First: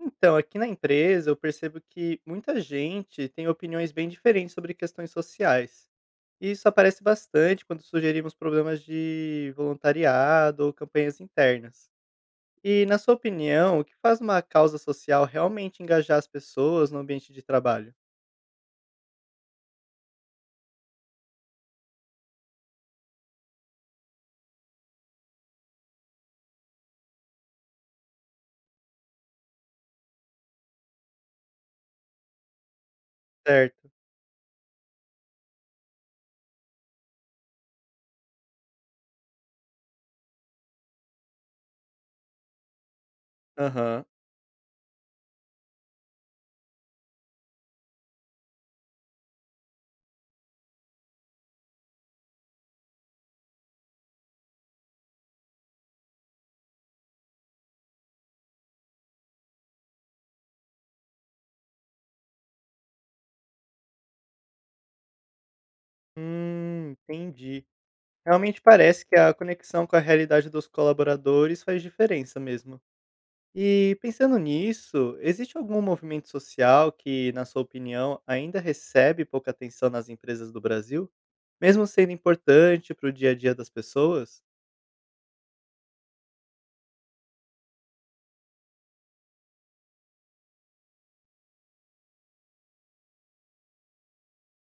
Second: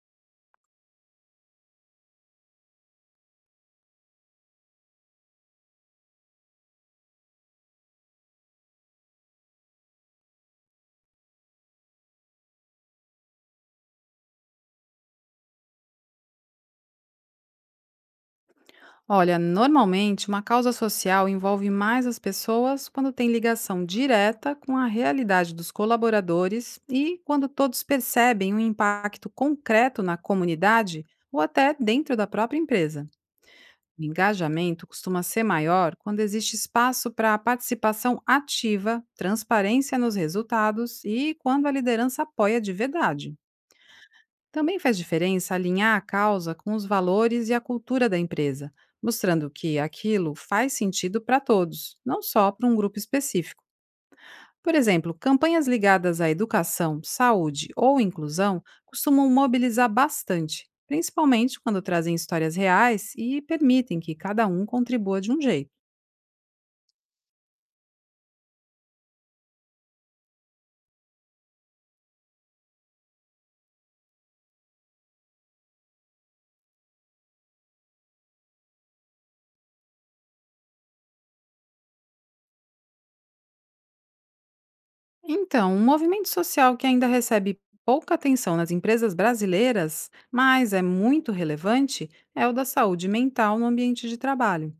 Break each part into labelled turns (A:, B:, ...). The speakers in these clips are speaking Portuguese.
A: Então, aqui na empresa, eu percebo que muita gente tem opiniões bem diferentes sobre questões sociais. E isso aparece bastante quando sugerimos problemas de voluntariado ou campanhas internas. E, na sua opinião, o que faz uma causa social realmente engajar as pessoas no ambiente de trabalho?
B: Olha, normalmente uma causa social envolve mais as pessoas quando tem ligação direta com a realidade dos colaboradores e quando todos percebem um impacto concreto na comunidade ou até dentro da própria empresa.
A: Certo.
B: O engajamento costuma ser maior quando existe espaço para participação ativa, transparência nos resultados e quando a liderança apoia de verdade.
A: Aham.
B: Também faz diferença alinhar a causa com os valores e a cultura da empresa, mostrando que aquilo faz sentido para todos, não só para um grupo específico. Por exemplo, campanhas ligadas à educação, saúde ou inclusão costumam mobilizar bastante, principalmente quando trazem histórias reais e permitem que cada um contribua de um jeito.
A: Entendi. Realmente parece que a conexão com a realidade dos colaboradores faz diferença mesmo. E pensando nisso, existe algum movimento social que, na sua opinião, ainda recebe pouca atenção nas empresas do Brasil? Mesmo sendo importante para o dia a dia das pessoas?
B: Então, um movimento social que ainda recebe pouca atenção nas empresas brasileiras, mas é muito relevante, é o da saúde mental no ambiente de trabalho.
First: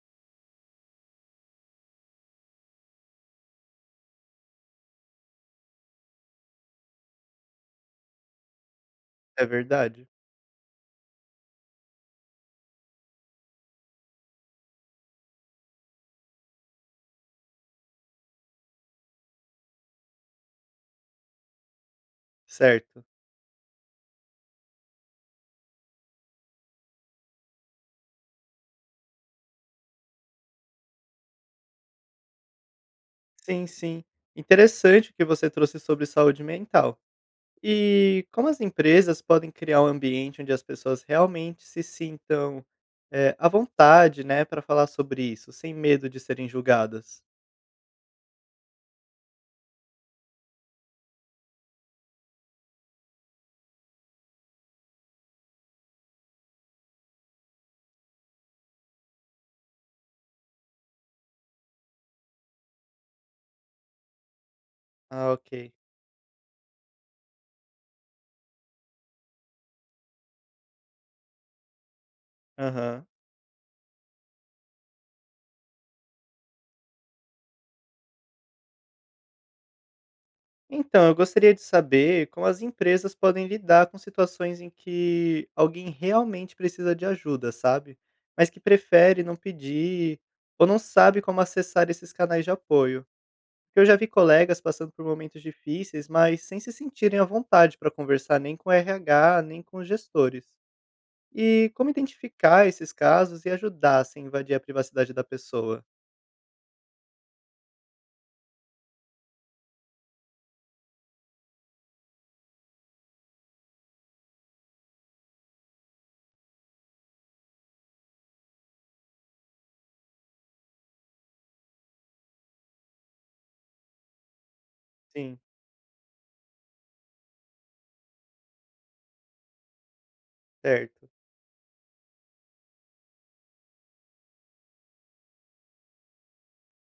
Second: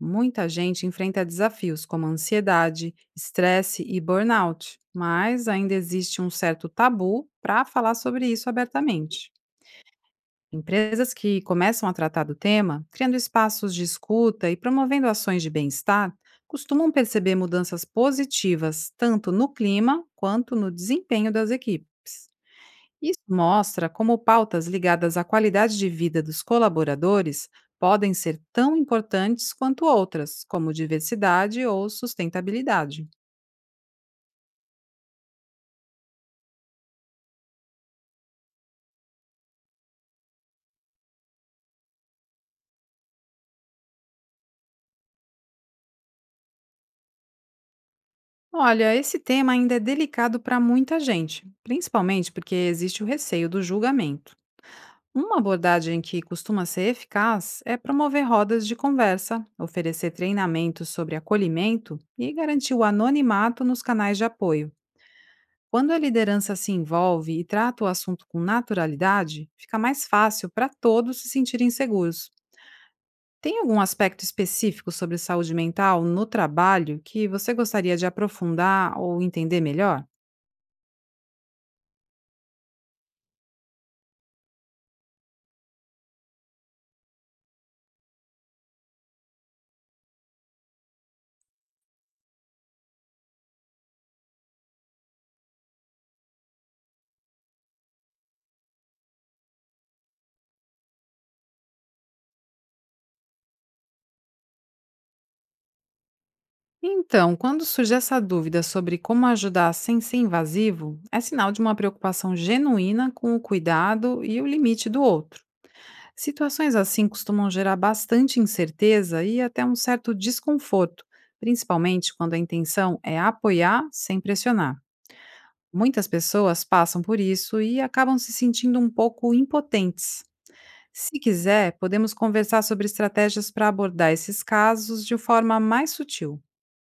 B: Muita gente enfrenta desafios como ansiedade, estresse e burnout, mas ainda existe um certo tabu para falar sobre isso abertamente.
A: É verdade.
B: Empresas que começam a tratar do tema, criando espaços de escuta e promovendo ações de bem-estar, costumam perceber mudanças positivas tanto no clima quanto no desempenho das equipes.
A: Certo.
B: Isso mostra como pautas ligadas à qualidade de vida dos colaboradores podem ser tão importantes quanto outras, como diversidade ou sustentabilidade.
A: Sim, sim. Interessante o que você trouxe sobre saúde mental. E como as empresas podem criar um ambiente onde as pessoas realmente se sintam à vontade, né, para falar sobre isso, sem medo de serem julgadas?
B: Olha, esse tema ainda é delicado para muita gente, principalmente porque existe o receio do julgamento. Uma abordagem que costuma ser eficaz é promover rodas de conversa, oferecer treinamentos sobre acolhimento e garantir o anonimato nos canais de apoio.
A: Ah, ok.
B: Quando a liderança se envolve e trata o assunto com naturalidade, fica mais fácil para todos se sentirem seguros.
A: Aham.
B: Tem algum aspecto específico sobre saúde mental no trabalho que você gostaria de aprofundar ou entender melhor?
A: Então, eu gostaria de saber como as empresas podem lidar com situações em que alguém realmente precisa de ajuda, sabe? Mas que prefere não pedir ou não sabe como acessar esses canais de apoio. Porque eu já vi colegas passando por momentos difíceis, mas sem se sentirem à vontade para conversar nem com o RH, nem com os gestores. E como identificar esses casos e ajudar sem invadir a privacidade da pessoa?
B: Então, quando surge essa dúvida sobre como ajudar sem ser invasivo, é sinal de uma preocupação genuína com o cuidado e o limite do outro. Situações assim costumam gerar bastante incerteza e até um certo desconforto, principalmente quando a intenção é apoiar sem pressionar.
A: Sim,
B: Muitas pessoas passam por isso e acabam se sentindo um pouco impotentes.
A: certo.
B: Se quiser, podemos conversar sobre estratégias para abordar esses casos de forma mais sutil.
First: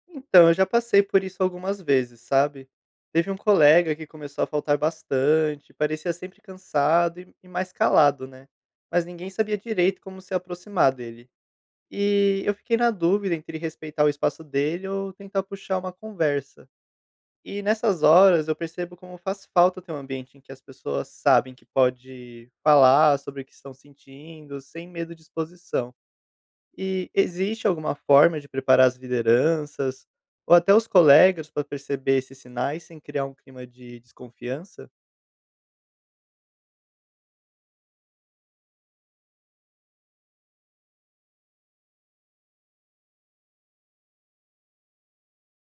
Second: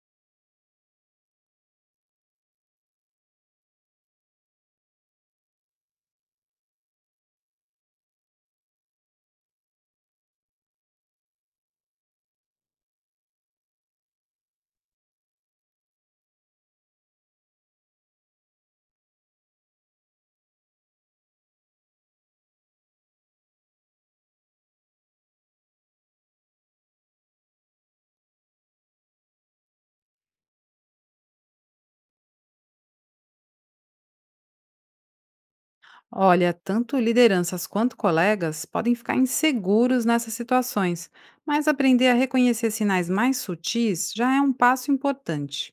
A: Então, eu já passei por isso algumas vezes, sabe. Teve um colega que começou a faltar bastante, parecia sempre cansado e mais calado, né. Mas ninguém sabia direito como se aproximar dele. E eu fiquei na dúvida entre respeitar o espaço dele ou tentar puxar uma conversa. E nessas horas eu percebo como faz falta ter um ambiente em que as pessoas sabem que pode falar sobre o que estão sentindo, sem medo de exposição. E existe alguma forma de preparar as lideranças ou até os colegas para perceber esses sinais sem criar um clima de desconfiança?
B: Olha, tanto lideranças quanto colegas podem ficar inseguros nessas situações, mas aprender a reconhecer sinais mais sutis já é um passo importante.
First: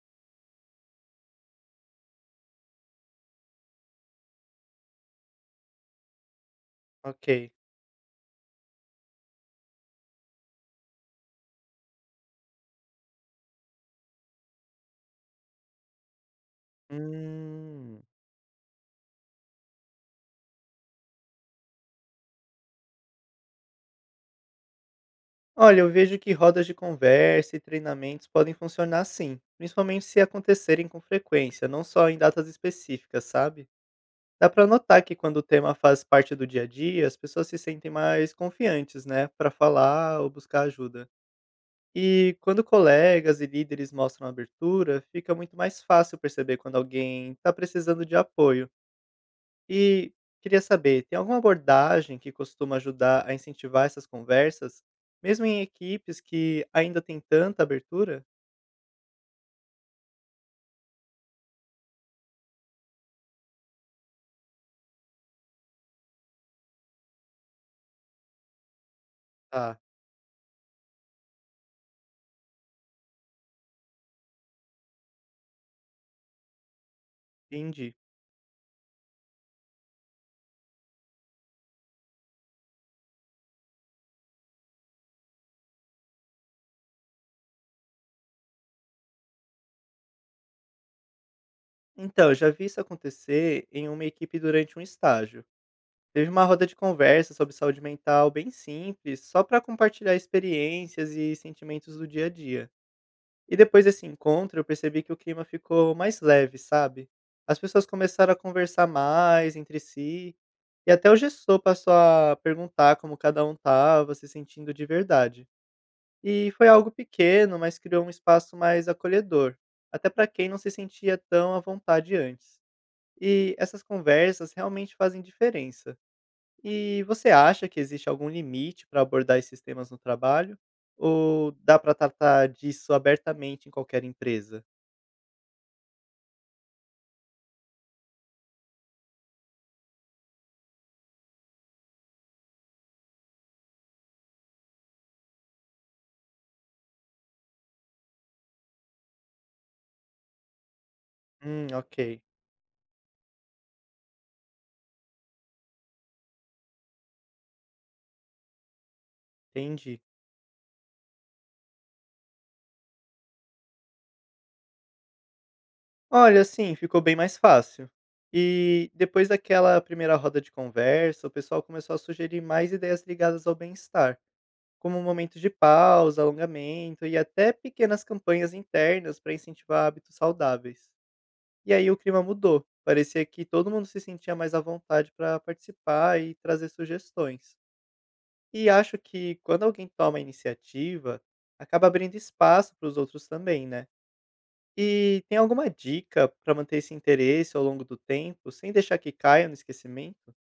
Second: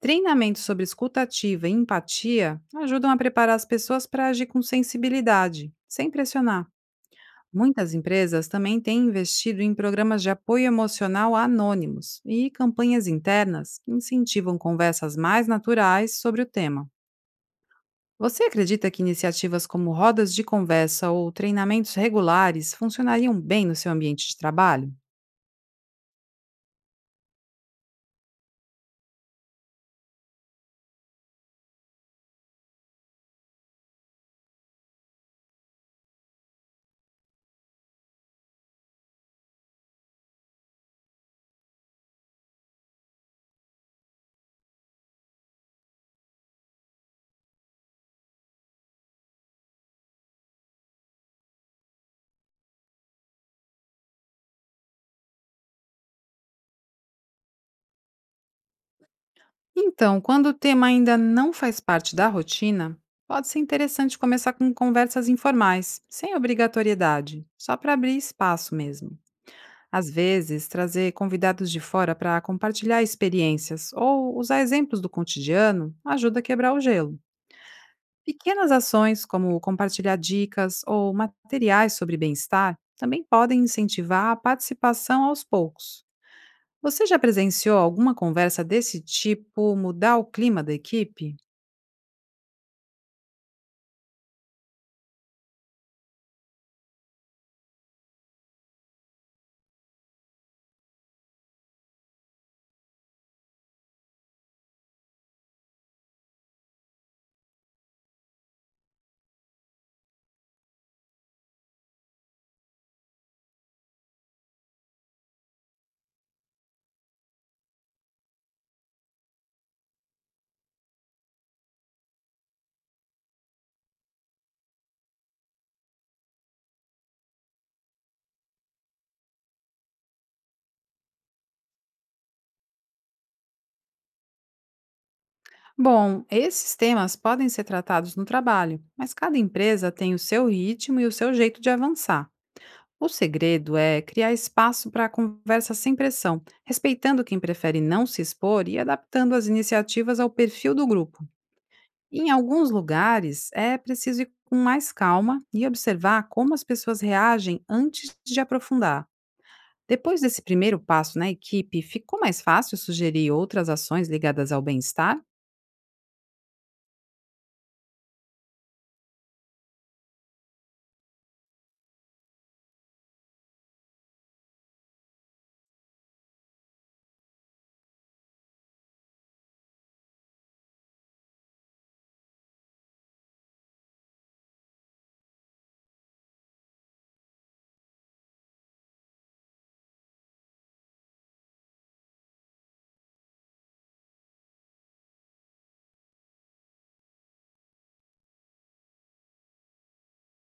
B: Treinamentos sobre escutativa e empatia ajudam a preparar as pessoas para agir com sensibilidade, sem pressionar.
A: Ok.
B: Muitas empresas também têm investido em programas de apoio emocional anônimos e campanhas internas que incentivam conversas mais naturais sobre o tema.
A: Hum.
B: Você acredita que iniciativas como rodas de conversa ou treinamentos regulares funcionariam bem no seu ambiente de trabalho?
A: Olha, eu vejo que rodas de conversa e treinamentos podem funcionar sim, principalmente se acontecerem com frequência, não só em datas específicas, sabe? Dá pra notar que quando o tema faz parte do dia a dia, as pessoas se sentem mais confiantes, né, pra falar ou buscar ajuda. E quando colegas e líderes mostram abertura, fica muito mais fácil perceber quando alguém está precisando de apoio. E queria saber, tem alguma abordagem que costuma ajudar a incentivar essas conversas, mesmo em equipes que ainda tem tanta abertura?
B: Então, quando o tema ainda não faz parte da rotina, pode ser interessante começar com conversas informais, sem obrigatoriedade, só para abrir espaço mesmo.
A: Ah,
B: Às vezes, trazer convidados de fora para compartilhar experiências ou usar exemplos do cotidiano ajuda a quebrar o gelo.
A: entendi.
B: Pequenas ações, como compartilhar dicas ou materiais sobre bem-estar, também podem incentivar a participação aos poucos. Você já presenciou alguma conversa desse tipo mudar o clima da equipe?
A: Então, eu já vi isso acontecer em uma equipe durante um estágio. Teve uma roda de conversa sobre saúde mental bem simples, só para compartilhar experiências e sentimentos do dia a dia. E depois desse encontro, eu percebi que o clima ficou mais leve, sabe? As pessoas começaram a conversar mais entre si, e até o gestor passou a perguntar como cada um estava se sentindo de verdade. E foi algo pequeno, mas criou um espaço mais acolhedor, até para quem não se sentia tão à vontade antes. E essas conversas realmente fazem diferença. E você acha que existe algum limite para abordar esses temas no trabalho? Ou dá para tratar disso abertamente em qualquer empresa?
B: Bom, esses temas podem ser tratados no trabalho, mas cada empresa tem o seu ritmo e o seu jeito de avançar. O segredo é criar espaço para a conversa sem pressão, respeitando quem prefere não se expor e adaptando as iniciativas ao perfil do grupo.
A: Ok,
B: Em alguns lugares, é preciso ir com mais calma e observar como as pessoas reagem antes de aprofundar.
A: entendi.
B: Depois desse primeiro passo na equipe, ficou mais fácil sugerir outras ações ligadas ao bem-estar?
A: Olha, assim, ficou bem mais fácil. E depois daquela primeira roda de conversa, o pessoal começou a sugerir mais ideias ligadas ao bem-estar, como momentos de pausa, alongamento e até pequenas campanhas internas para incentivar hábitos saudáveis. E aí o clima mudou. Parecia que todo mundo se sentia mais à vontade para participar e trazer sugestões. E acho que quando alguém toma a iniciativa, acaba abrindo espaço para os outros também, né? E tem alguma dica para manter esse interesse ao longo do tempo, sem deixar que caia no esquecimento?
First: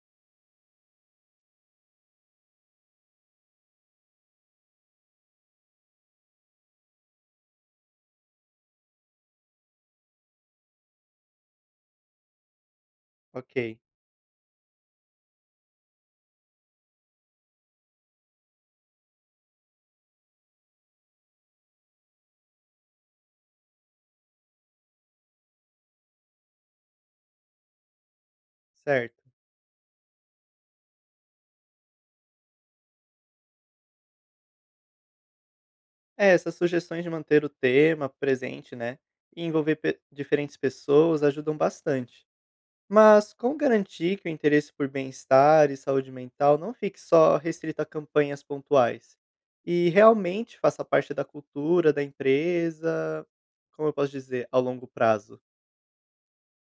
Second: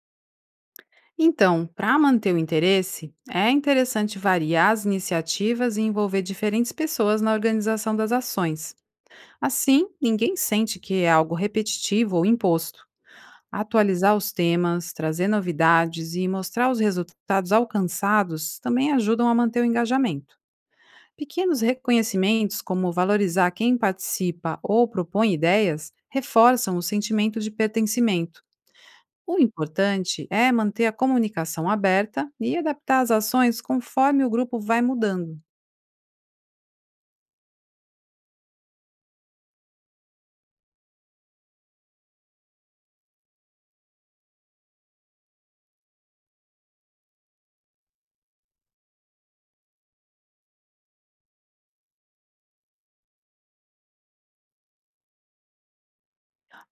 B: Então, para manter o interesse, é interessante variar as iniciativas e envolver diferentes pessoas na organização das ações. Assim, ninguém sente que é algo repetitivo ou imposto.
A: Ok,
B: Atualizar os temas, trazer novidades e mostrar os resultados alcançados também ajudam a manter o engajamento. Pequenos reconhecimentos, como valorizar quem participa ou propõe ideias, reforçam o sentimento de pertencimento.
A: certo.
B: O importante é manter a comunicação aberta e adaptar as ações conforme o grupo vai mudando.
A: É, essas sugestões de manter o tema presente, né, e envolver diferentes pessoas ajudam bastante. Mas como garantir que o interesse por bem-estar e saúde mental não fique só restrito a campanhas pontuais? E realmente faça parte da cultura da empresa, como eu posso dizer, ao longo prazo?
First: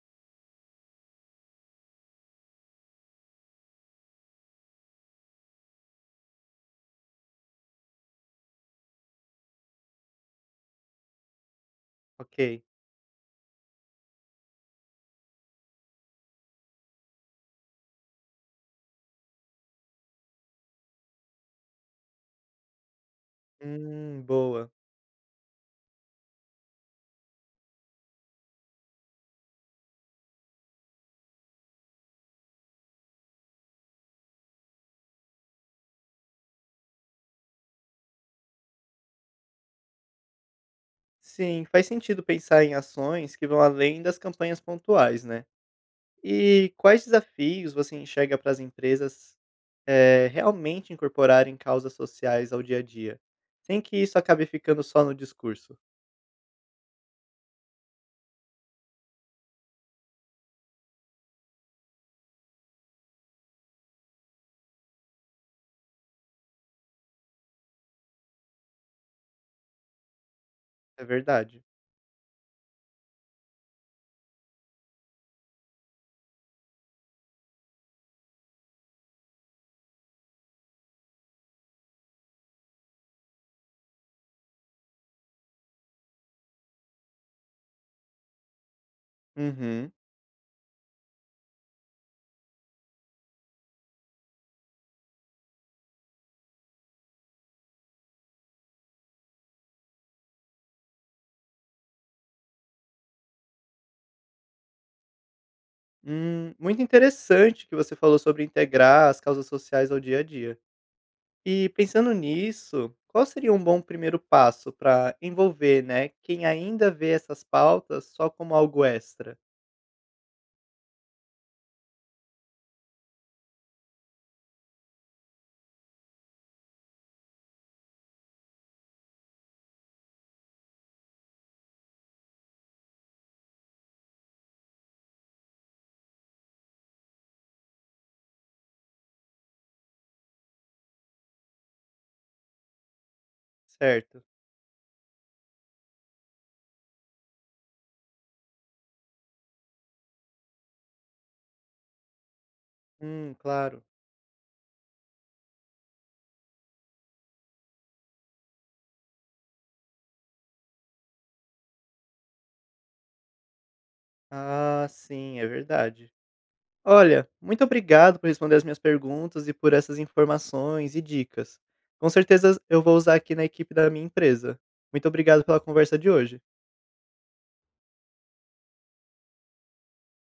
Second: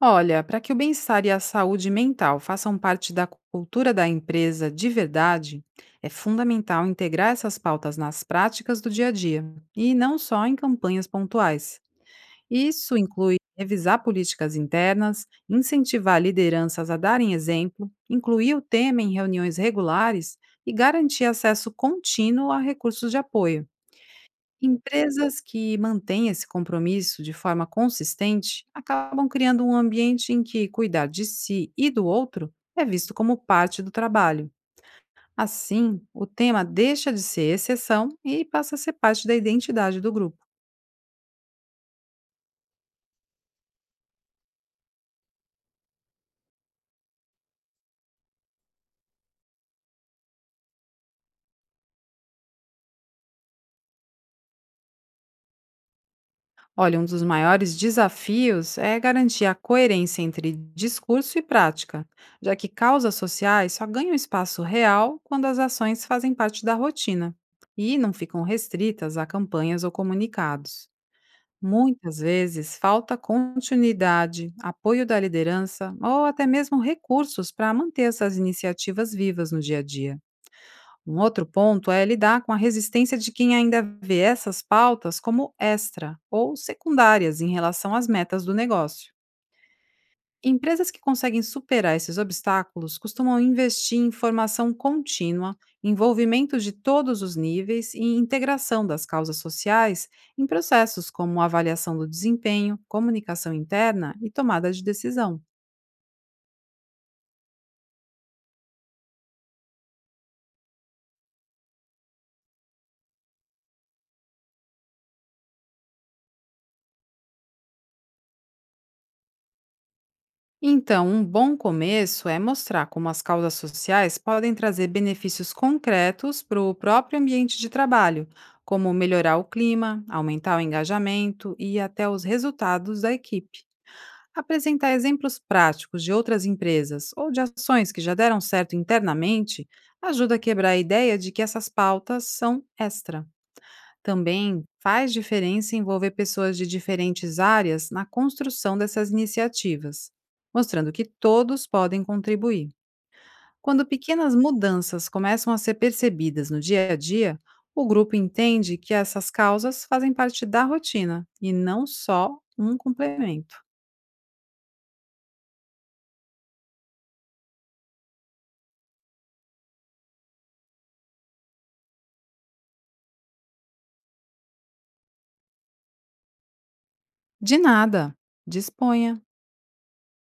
B: Olha, para que o bem-estar e a saúde mental façam parte da cultura da empresa de verdade, é fundamental integrar essas pautas nas práticas do dia a dia e não só em campanhas pontuais.
A: Ok.
B: Isso inclui revisar políticas internas, incentivar lideranças a darem exemplo, incluir o tema em reuniões regulares e garantir acesso contínuo a recursos de apoio.
A: Boa.
B: Empresas que mantêm esse compromisso de forma consistente acabam criando um ambiente em que cuidar de si e do outro é visto como parte do trabalho. Assim, o tema deixa de ser exceção e passa a ser parte da identidade do grupo.
A: Sim, faz sentido pensar em ações que vão além das campanhas pontuais, né? E quais desafios você enxerga para as empresas realmente incorporarem causas sociais ao dia a dia, sem que isso acabe ficando só no discurso?
B: Olha, um dos maiores desafios é garantir a coerência entre discurso e prática, já que causas sociais só ganham espaço real quando as ações fazem parte da rotina e não ficam restritas a campanhas ou comunicados.
A: É verdade.
B: Muitas vezes falta continuidade, apoio da liderança ou até mesmo recursos para manter essas iniciativas vivas no dia a dia. Um outro ponto é lidar com a resistência de quem ainda vê essas pautas como extra ou secundárias em relação às metas do negócio.
A: Uhum.
B: Empresas que conseguem superar esses obstáculos costumam investir em formação contínua, envolvimento de todos os níveis e integração das causas sociais em processos como avaliação do desempenho, comunicação interna e tomada de decisão.
A: Muito interessante que você falou sobre integrar as causas sociais ao dia a dia. E pensando nisso, qual seria um bom primeiro passo para envolver, né, quem ainda vê essas pautas só como algo extra,
B: Então, um bom começo é mostrar como as causas sociais podem trazer benefícios concretos para o próprio ambiente de trabalho, como melhorar o clima, aumentar o engajamento e até os resultados da equipe. Apresentar exemplos práticos de outras empresas ou de ações que já deram certo internamente ajuda a quebrar a ideia de que essas pautas são extra.
A: certo?
B: Também faz diferença envolver pessoas de diferentes áreas na construção dessas iniciativas, mostrando que todos podem contribuir.
A: Claro.
B: Quando pequenas mudanças começam a ser percebidas no dia a dia, o grupo entende que essas causas fazem parte da rotina e não só um complemento.
A: Ah, sim, é verdade. Olha, muito obrigado por responder as minhas perguntas e por essas informações e dicas. Com certeza eu vou usar aqui na equipe da minha empresa. Muito obrigado pela conversa de hoje.
B: De nada. Disponha.